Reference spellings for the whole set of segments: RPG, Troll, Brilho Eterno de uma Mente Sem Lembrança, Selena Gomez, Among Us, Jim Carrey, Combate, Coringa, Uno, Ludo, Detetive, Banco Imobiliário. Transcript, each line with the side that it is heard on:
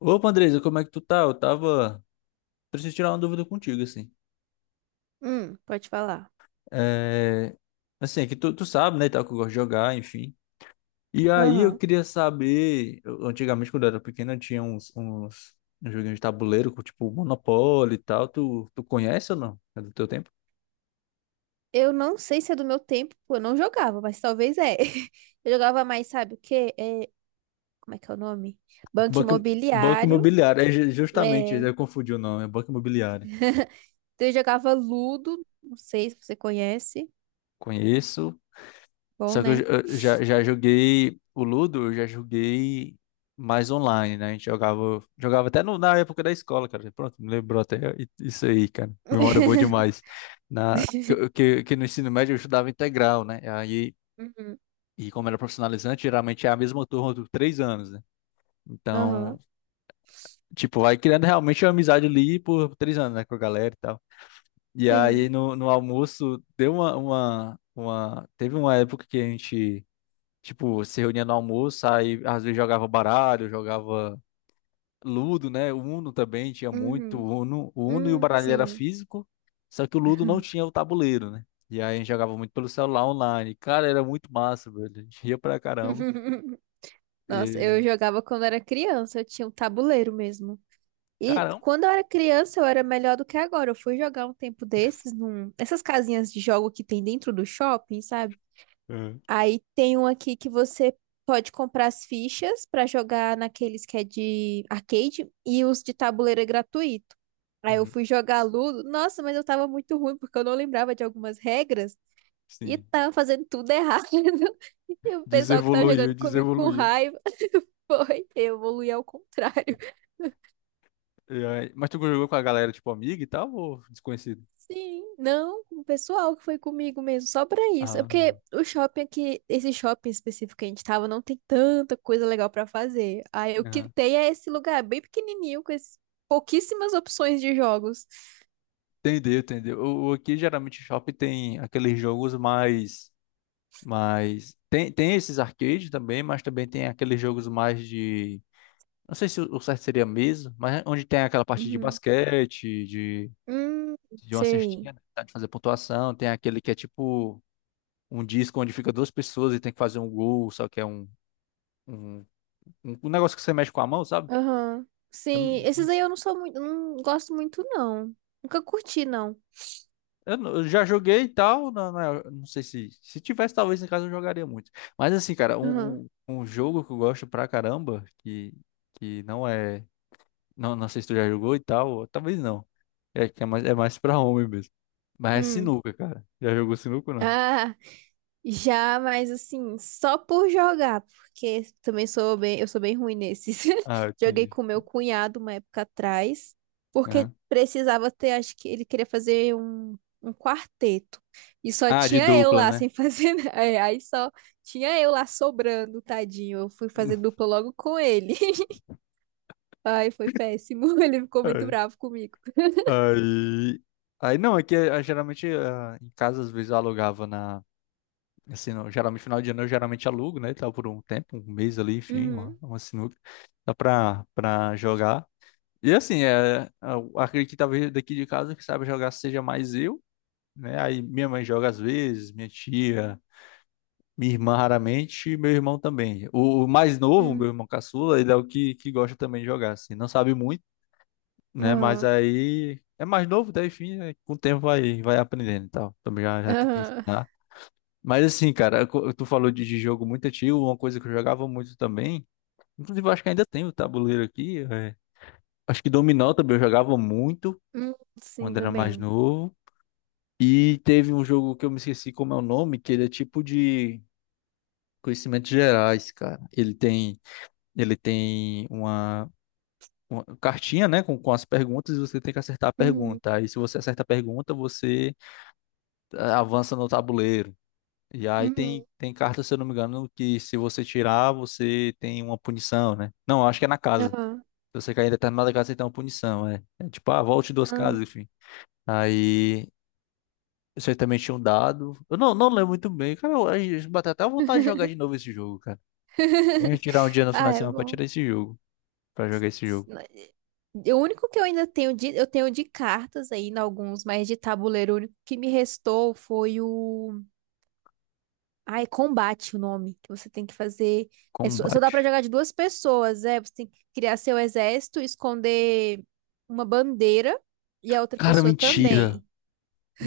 left: Opa, Andresa, como é que tu tá? Eu tava. Preciso tirar uma dúvida contigo, assim.
right: Pode falar.
left: É... Assim, é que tu sabe, né, e tal, que eu gosto de jogar, enfim. E aí eu
right: Aham.
left: queria saber. Antigamente, quando eu era pequeno, eu tinha uns joguinhos de tabuleiro, com, tipo Monopoly e tal. Tu conhece ou não? É do teu tempo?
right: Eu não sei se é do meu tempo, pô, eu não jogava, mas talvez é. Eu jogava mais, sabe o quê? Como é que é o nome? Banco
left: Banco, Banco
right: Imobiliário.
left: Imobiliário. É justamente,
right: É,
left: eu confundi o nome. É Banco Imobiliário.
right: então eu jogava Ludo, não sei se você conhece.
left: Conheço,
right: Bom,
left: só que
right: né?
left: eu já joguei o Ludo, eu já joguei mais online, né? A gente jogava até na época da escola, cara. Pronto, me lembrou até isso aí, cara. Memória boa demais. Que no ensino médio eu estudava integral, né? Aí,
right: Uhum.
left: e como era profissionalizante, geralmente é a mesma turma dos 3 anos, né?
right: Aham.
left: Então, tipo, vai criando realmente uma amizade ali por 3 anos, né? Com a galera e tal. E
right: Sim.
left: aí no almoço deu uma. Teve uma época que a gente. Tipo, se reunia no almoço, aí às vezes jogava baralho, jogava Ludo, né? Uno também tinha muito
right: Uhum.
left: Uno. O Uno e o
right: Hum.
left: baralho era
right: Sim.
left: físico, só que o Ludo não tinha o tabuleiro, né? E aí a gente jogava muito pelo celular online. Cara, era muito massa, velho. A gente ria pra caramba.
right: Nossa, eu
left: E...
right: jogava quando era criança, eu tinha um tabuleiro mesmo. E
left: Caramba!
right: quando eu era criança, eu era melhor do que agora. Eu fui jogar um tempo desses nessas casinhas de jogo que tem dentro do shopping, sabe?
left: É.
right: Aí tem um aqui que você pode comprar as fichas pra jogar naqueles que é de arcade e os de tabuleiro é gratuito. Aí eu
left: Uhum.
right: fui jogar Ludo. Nossa, mas eu tava muito ruim porque eu não lembrava de algumas regras e
left: Sim.
right: tava fazendo tudo errado. E o pessoal que tava
left: Desevoluiu,
right: jogando comigo com
left: desevoluiu.
right: raiva foi, eu evoluí ao contrário.
left: Mas tu jogou com a galera, tipo, amiga e tal, ou desconhecido?
right: Sim, não, com o pessoal que foi comigo mesmo, só pra isso. É
left: Ah,
right: porque o shopping aqui, esse shopping específico que a gente tava, não tem tanta coisa legal pra fazer. Aí eu
left: aham.
right: quitei a esse lugar bem pequenininho, com pouquíssimas opções de jogos.
left: Entendeu, entendeu. Aqui geralmente shopping tem aqueles jogos mais. Mas tem esses arcades também, mas também tem aqueles jogos mais de. Não sei se o certo seria mesa, mas onde tem aquela parte de
right: Uhum.
left: basquete, de,
right: Hum,
left: de uma
right: Sei.
left: cestinha, né? Tá, de fazer pontuação. Tem aquele que é tipo um disco onde fica duas pessoas e tem que fazer um gol, só que é um, um negócio que você mexe com a mão, sabe?
right: Aham.
left: Eu,
right: Sim,
left: não-
right: esses aí eu não sou muito, não gosto muito, não. Nunca curti, não.
left: eu não- eu já joguei e tal, não sei se. Se tivesse, talvez em casa eu jogaria muito. Mas assim, cara, um,
right: Aham.
left: um um jogo que eu gosto pra caramba, que, não é. Não sei se tu já jogou e tal, ou talvez não. É que é mais pra homem mesmo. Mas é
right: Hum.
left: sinuca, cara. Já jogou sinuca ou não?
right: Ah, já, mas assim, só por jogar, porque também eu sou bem ruim nesses.
left: Ah,
right: Joguei
left: entendi.
right: com meu cunhado uma época atrás, porque
left: Aham.
right: precisava ter, acho que ele queria fazer um quarteto. E só
left: Ah, de
right: tinha eu
left: dupla,
right: lá
left: né?
right: sem fazer, Aí só tinha eu lá sobrando, tadinho. Eu fui fazer dupla logo com ele. Ai, foi péssimo. Ele ficou muito
left: É.
right: bravo comigo.
left: Aí, aí não, é que geralmente em casa às vezes eu alugava assim, geralmente final de ano eu geralmente alugo, né, e tal, por um tempo, um mês ali, enfim, uma,
right: Uhum.
left: uma sinuca, dá pra jogar. E assim, eu acredito que talvez daqui de casa que sabe jogar seja mais eu, né, aí minha mãe joga às vezes, minha tia, minha irmã raramente, e meu irmão também. O mais novo,
right: Uhum.
left: meu irmão caçula, ele é o que gosta também de jogar, assim. Não sabe muito, né? Mas
right: Aham.
left: aí é mais novo, daí enfim, né, com o tempo vai aprendendo e tal. Também já tentei
right: Aham.
left: ensinar. Mas assim, cara, tu falou de jogo muito antigo, uma coisa que eu jogava muito também. Inclusive, eu acho que ainda tem o tabuleiro aqui. Acho que dominó também eu jogava muito
right: Uhum. Sim,
left: quando era mais
right: também.
left: novo. E teve um jogo que eu me esqueci como é o nome, que ele é tipo de conhecimentos gerais, cara. Ele tem uma cartinha, né, com as perguntas e você tem que acertar a
right: Uhum.
left: pergunta. Aí, se você acerta a pergunta, você avança no tabuleiro. E aí
right: Uhum.
left: tem carta, se eu não me engano, que se você tirar, você tem uma punição, né? Não, acho que é na casa.
right: Aham.
left: Se você cair em determinada casa, você tem uma punição, é. É tipo, volte duas
right: Aham.
left: casas, enfim. Aí você também tinha um dado. Eu não lembro muito bem, cara. Eu bateu até vontade de jogar de novo esse jogo, cara. Tem que tirar um dia no
right: Ah,
left: final de
right: é
left: semana pra
right: bom.
left: tirar esse jogo. Pra jogar esse jogo.
right: O único que eu tenho de cartas ainda alguns, mas de tabuleiro, o único que me restou foi o. Ah, é combate o nome, que você tem que fazer. É, só dá pra
left: Combate.
right: jogar de duas pessoas, é. Você tem que criar seu exército, esconder uma bandeira e a outra
left: Cara,
right: pessoa
left: mentira.
right: também.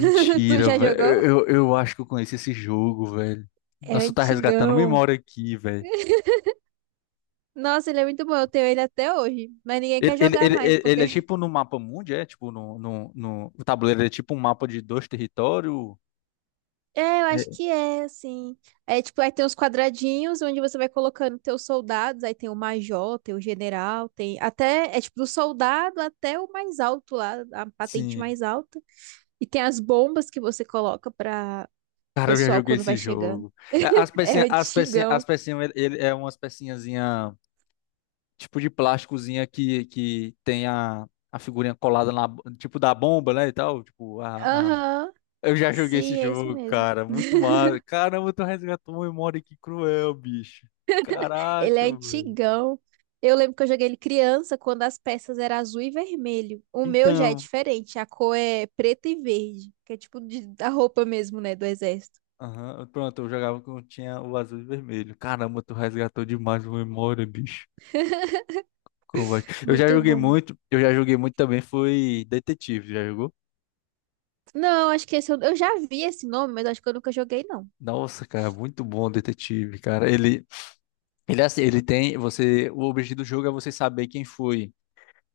right: Tu já
left: velho.
right: jogou?
left: Eu acho que eu conheço esse jogo, velho.
right: É
left: Nossa, tá resgatando
right: antigão.
left: memória aqui, velho.
right: Nossa, ele é muito bom, eu tenho ele até hoje, mas ninguém
left: Ele,
right: quer
left: ele,
right: jogar
left: ele,
right: mais
left: ele ele é
right: porque.
left: tipo no mapa mundi, é? Tipo, no, no, no, o tabuleiro é tipo um mapa de dois territórios.
right: É, eu
left: É,
right: acho que é, assim. É tipo, aí tem os quadradinhos onde você vai colocando teus soldados, aí tem o major, tem o general, tem até, é tipo do soldado até o mais alto lá, a patente
left: sim.
right: mais alta. E tem as bombas que você coloca pra
left: Cara, eu já
right: pessoal
left: joguei
right: quando vai
left: esse
right: chegando.
left: jogo. É, as
right: É
left: pecinhas,
right: antigão.
left: ele, é umas pecinhazinha, tipo de plásticozinha que tem a figurinha colada tipo da bomba, né, e tal. Tipo, a.
right: Aham,
left: Eu já joguei esse
right: sim, é esse
left: jogo,
right: mesmo.
left: cara. Muito mal. Caramba, tu resgatou uma memória que cruel, bicho.
right: Ele é
left: Caraca, velho.
right: antigão. Eu lembro que eu joguei ele criança, quando as peças eram azul e vermelho. O meu já é
left: Então.
right: diferente, a cor é preta e verde, que é tipo da roupa mesmo, né, do exército.
left: Aham, pronto, eu jogava quando tinha o azul e vermelho. Caramba, tu resgatou demais uma memória, bicho. Combate. Eu já
right: Muito
left: joguei
right: bom.
left: muito, eu já joguei muito também, foi Detetive, já jogou?
right: Não, acho que esse eu já vi esse nome, mas acho que eu nunca joguei, não.
left: Nossa, cara, muito bom o Detetive, cara. Ele é assim, ele tem, você, o objetivo do jogo é você saber quem foi.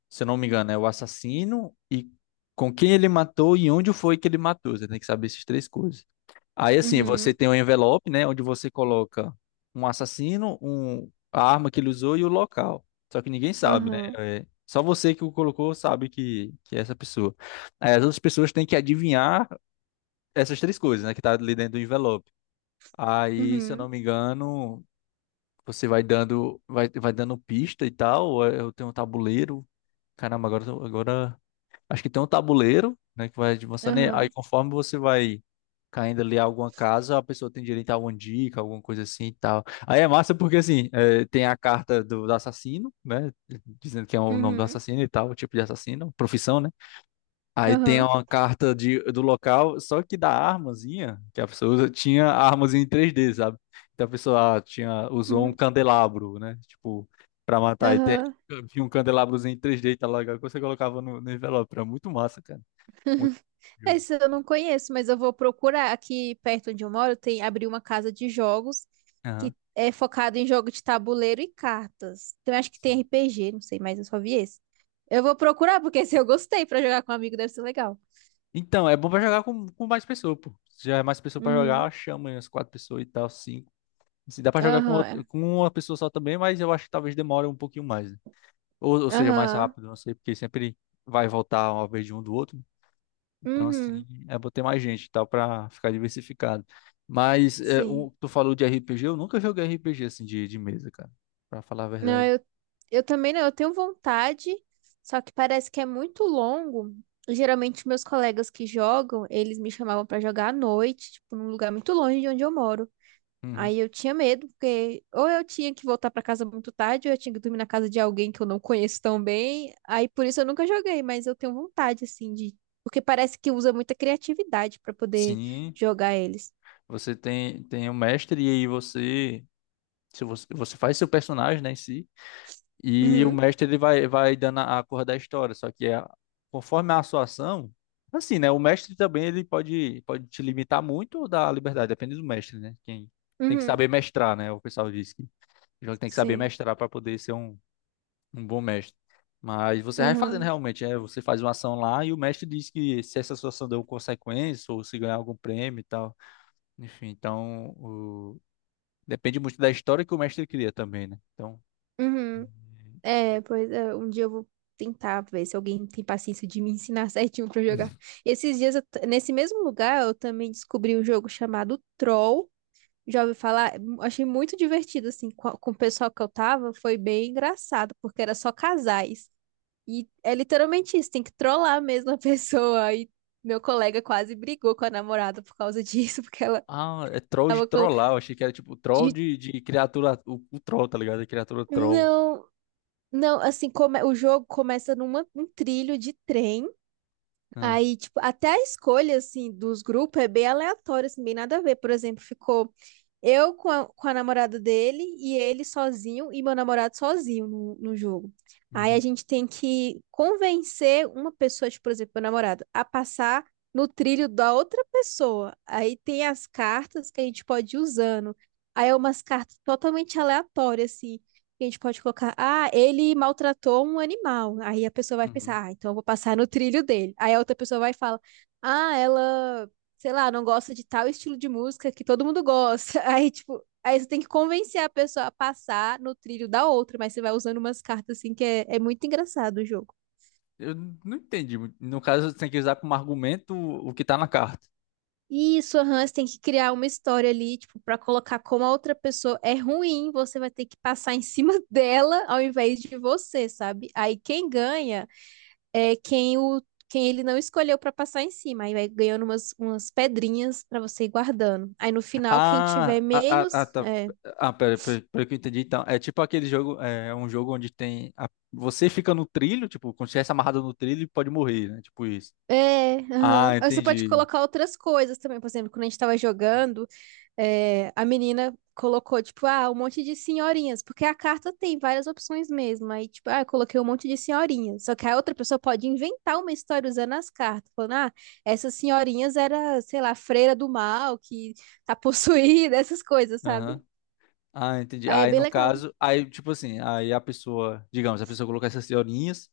left: Se eu não me engano, é o assassino e com quem ele matou e onde foi que ele matou. Você tem que saber essas três coisas. Aí, assim, você
right: Uhum,
left: tem um envelope, né, onde você coloca um assassino, um, a arma que ele usou e o local. Só que ninguém sabe, né?
right: aham,
left: É, só você que o colocou sabe que é essa pessoa. Aí, as outras pessoas têm que adivinhar essas três coisas, né, que tá ali dentro do envelope. Aí, se eu
right: uhum,
left: não me engano, você vai dando, vai dando pista e tal. Eu tenho um tabuleiro. Caramba, agora, agora. Acho que tem um tabuleiro, né, que vai avançando. E aí,
right: aham,
left: conforme você vai caindo ali a alguma casa, a pessoa tem direito a alguma dica, alguma coisa assim e tal. Aí é massa porque, assim, tem a carta do assassino, né, dizendo que é o nome do
right: uhum,
left: assassino e tal, o tipo de assassino, profissão, né? Aí tem
right: aham,
left: uma carta do local, só que da armazinha que a pessoa usa, tinha a armazinha em 3D, sabe? Então a pessoa tinha, usou um
right: uhum,
left: candelabro, né? Tipo, pra matar. E tem,
right: aham.
left: tinha um candelabrozinho em 3D, tá legal, que você colocava no envelope. Era muito massa, cara. Muito jogo.
right: Esse eu não conheço, mas eu vou procurar. Aqui perto onde eu moro, tem abriu uma casa de jogos
left: Aham.
right: que é focada em jogo de tabuleiro e cartas. Então, eu acho que tem RPG, não sei, mas eu só vi esse. Eu vou procurar, porque se eu gostei pra jogar com um amigo, deve ser legal.
left: Então, é bom pra jogar com mais pessoa, pô. Se já é mais pessoa pra jogar,
right: Uhum.
left: chama aí umas quatro pessoas e tal, cinco. Se dá pra jogar
right: Aham. É.
left: com uma pessoa só também, mas eu acho que talvez demore um pouquinho mais. Né? Ou seja, mais
right: Aham.
left: rápido, não sei, porque sempre vai voltar uma vez de um do outro. Então,
right: Uhum.
left: assim, é bom ter mais gente e tal para ficar diversificado. Mas
right: Sim.
left: o que tu falou de RPG, eu nunca joguei RPG assim de mesa, cara, para falar a
right: Não,
left: verdade.
right: eu também não. Eu tenho vontade, só que parece que é muito longo. Geralmente, meus colegas que jogam, eles me chamavam pra jogar à noite, tipo, num lugar muito longe de onde eu moro.
left: Uhum.
right: Aí eu tinha medo, porque ou eu tinha que voltar pra casa muito tarde, ou eu tinha que dormir na casa de alguém que eu não conheço tão bem. Aí por isso eu nunca joguei, mas eu tenho vontade, assim, de. Porque parece que usa muita criatividade pra poder
left: Sim,
right: jogar eles.
left: você tem o mestre e aí você se você, você faz seu personagem, né, em si. E o
right: Uhum,
left: mestre ele vai dando a cor da história, conforme a sua ação, assim, né? O mestre também ele pode te limitar muito ou dar liberdade, depende do mestre, né? Quem tem que
right: uhum.
left: saber mestrar, né? O pessoal diz que o jogo tem que saber
right: Sim.
left: mestrar para poder ser um bom mestre. Mas você vai fazendo
right: Aham.
left: realmente, você faz uma ação lá e o mestre diz que se essa sua ação deu consequência ou se ganhar algum prêmio e tal. Enfim, então depende muito da história que o mestre cria também, né? Então.
right: Uhum. É, pois é, um dia eu vou tentar ver se alguém tem paciência de me ensinar certinho pra jogar. Esses dias, nesse mesmo lugar, eu também descobri um jogo chamado Troll. Já ouvi falar, achei muito divertido, assim, com o pessoal que eu tava, foi bem engraçado, porque era só casais. E é literalmente isso, tem que trollar mesmo a pessoa. E meu colega quase brigou com a namorada por causa disso. Porque ela
left: Ah, é troll de
right: tava com...
left: trollar. Eu achei que era tipo troll
right: de-
left: de criatura. O troll, tá ligado? A criatura troll.
right: Não, não, assim, o jogo começa num trilho de trem.
left: Ah,
right: Aí, tipo, até a escolha, assim, dos grupos é bem aleatória, assim, bem nada a ver. Por exemplo, ficou eu com a namorada dele e ele sozinho e meu namorado sozinho no jogo. Aí a
left: uhum,
right: gente tem que convencer uma pessoa, tipo, por exemplo, meu namorado, a passar no trilho da outra pessoa. Aí tem as cartas que a gente pode ir usando. Aí é umas cartas totalmente aleatórias, assim. A gente pode colocar, ah, ele maltratou um animal. Aí a pessoa vai
left: uhum.
right: pensar, ah, então eu vou passar no trilho dele. Aí a outra pessoa vai e fala, ah, ela, sei lá, não gosta de tal estilo de música que todo mundo gosta. Aí, tipo, aí você tem que convencer a pessoa a passar no trilho da outra, mas você vai usando umas cartas assim que é muito engraçado o jogo.
left: Eu não entendi muito. No caso, você tem que usar como argumento o que tá na carta.
right: Isso, aham, você tem que criar uma história ali, tipo, pra colocar como a outra pessoa é ruim, você vai ter que passar em cima dela ao invés de você, sabe? Aí quem ganha é quem ele não escolheu para passar em cima. Aí vai ganhando umas pedrinhas para você ir guardando. Aí no final, quem
left: Ah,
right: tiver
left: ah, ah, ah,
right: menos,
left: tá.
right: é.
left: Ah, pera, pera, pera que eu entendi. Então, é tipo aquele jogo. É um jogo onde tem. Você fica no trilho, tipo, quando estivesse amarrado no trilho, pode morrer, né? Tipo isso.
right: É,
left: Ah,
right: aham. Aí você pode
left: entendi.
right: colocar outras coisas também. Por exemplo, quando a gente tava jogando, a menina colocou, tipo, ah, um monte de senhorinhas, porque a carta tem várias opções mesmo. Aí, tipo, ah, eu coloquei um monte de senhorinhas. Só que a outra pessoa pode inventar uma história usando as cartas, falando, ah, essas senhorinhas era, sei lá, freira do mal, que tá possuída, essas coisas,
left: Aham.
right: sabe?
left: Ah, entendi.
right: Aí é
left: Aí
right: bem
left: no
right: legal.
left: caso, aí tipo assim, aí a pessoa, digamos, a pessoa colocar essas senhorinhas.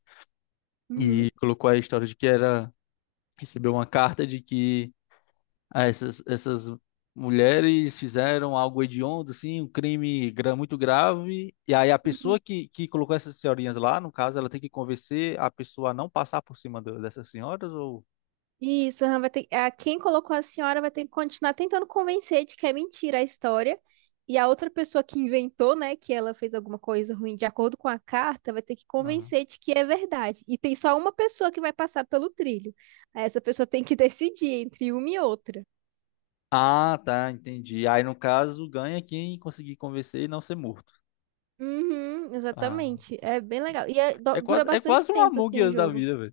left: E
right: Uhum,
left: colocou a história de que era recebeu uma carta de que essas mulheres fizeram algo hediondo, assim, um crime muito grave. E aí a pessoa
right: uhum.
left: que, colocou essas senhorinhas lá, no caso, ela tem que convencer a pessoa a não passar por cima dessas senhoras ou...
right: Isso, aham, quem colocou a senhora vai ter que continuar tentando convencer de que é mentira a história. E a outra pessoa que inventou, né, que ela fez alguma coisa ruim de acordo com a carta, vai ter que
left: Aham.
right: convencer de que é verdade. E tem só uma pessoa que vai passar pelo trilho. Aí essa pessoa tem que decidir entre uma e outra.
left: Ah, tá, entendi. Aí no caso ganha quem conseguir convencer e não ser morto.
right: Uhum,
left: Ah,
right: exatamente. É bem legal. E é-
left: é
right: do- dura
left: quase, é
right: bastante
left: quase um
right: tempo,
left: Among
right: assim, o
left: Us da
right: jogo.
left: vida.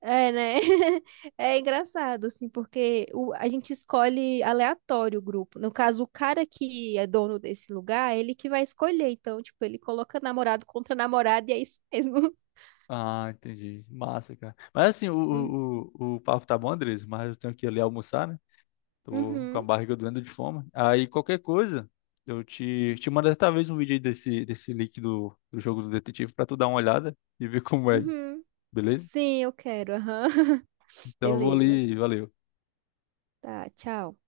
right: É, né? É engraçado, assim, porque a gente escolhe aleatório o grupo. No caso, o cara que é dono desse lugar, ele que vai escolher. Então, tipo, ele coloca namorado contra namorada e é isso mesmo.
left: Ah, entendi. Massa, cara. Mas assim, o,
right: Hum.
left: o, o o papo tá bom, Andres, mas eu tenho que ir ali almoçar, né? Tô com a
right: Uhum,
left: barriga doendo de fome. Aí qualquer coisa, eu te mando talvez um vídeo aí desse, link do jogo do detetive pra tu dar uma olhada e ver como é,
right: uhum.
left: beleza?
right: Sim, eu quero. Aham.
left: Então eu vou
right: Beleza.
left: ali, valeu.
right: Tá, tchau.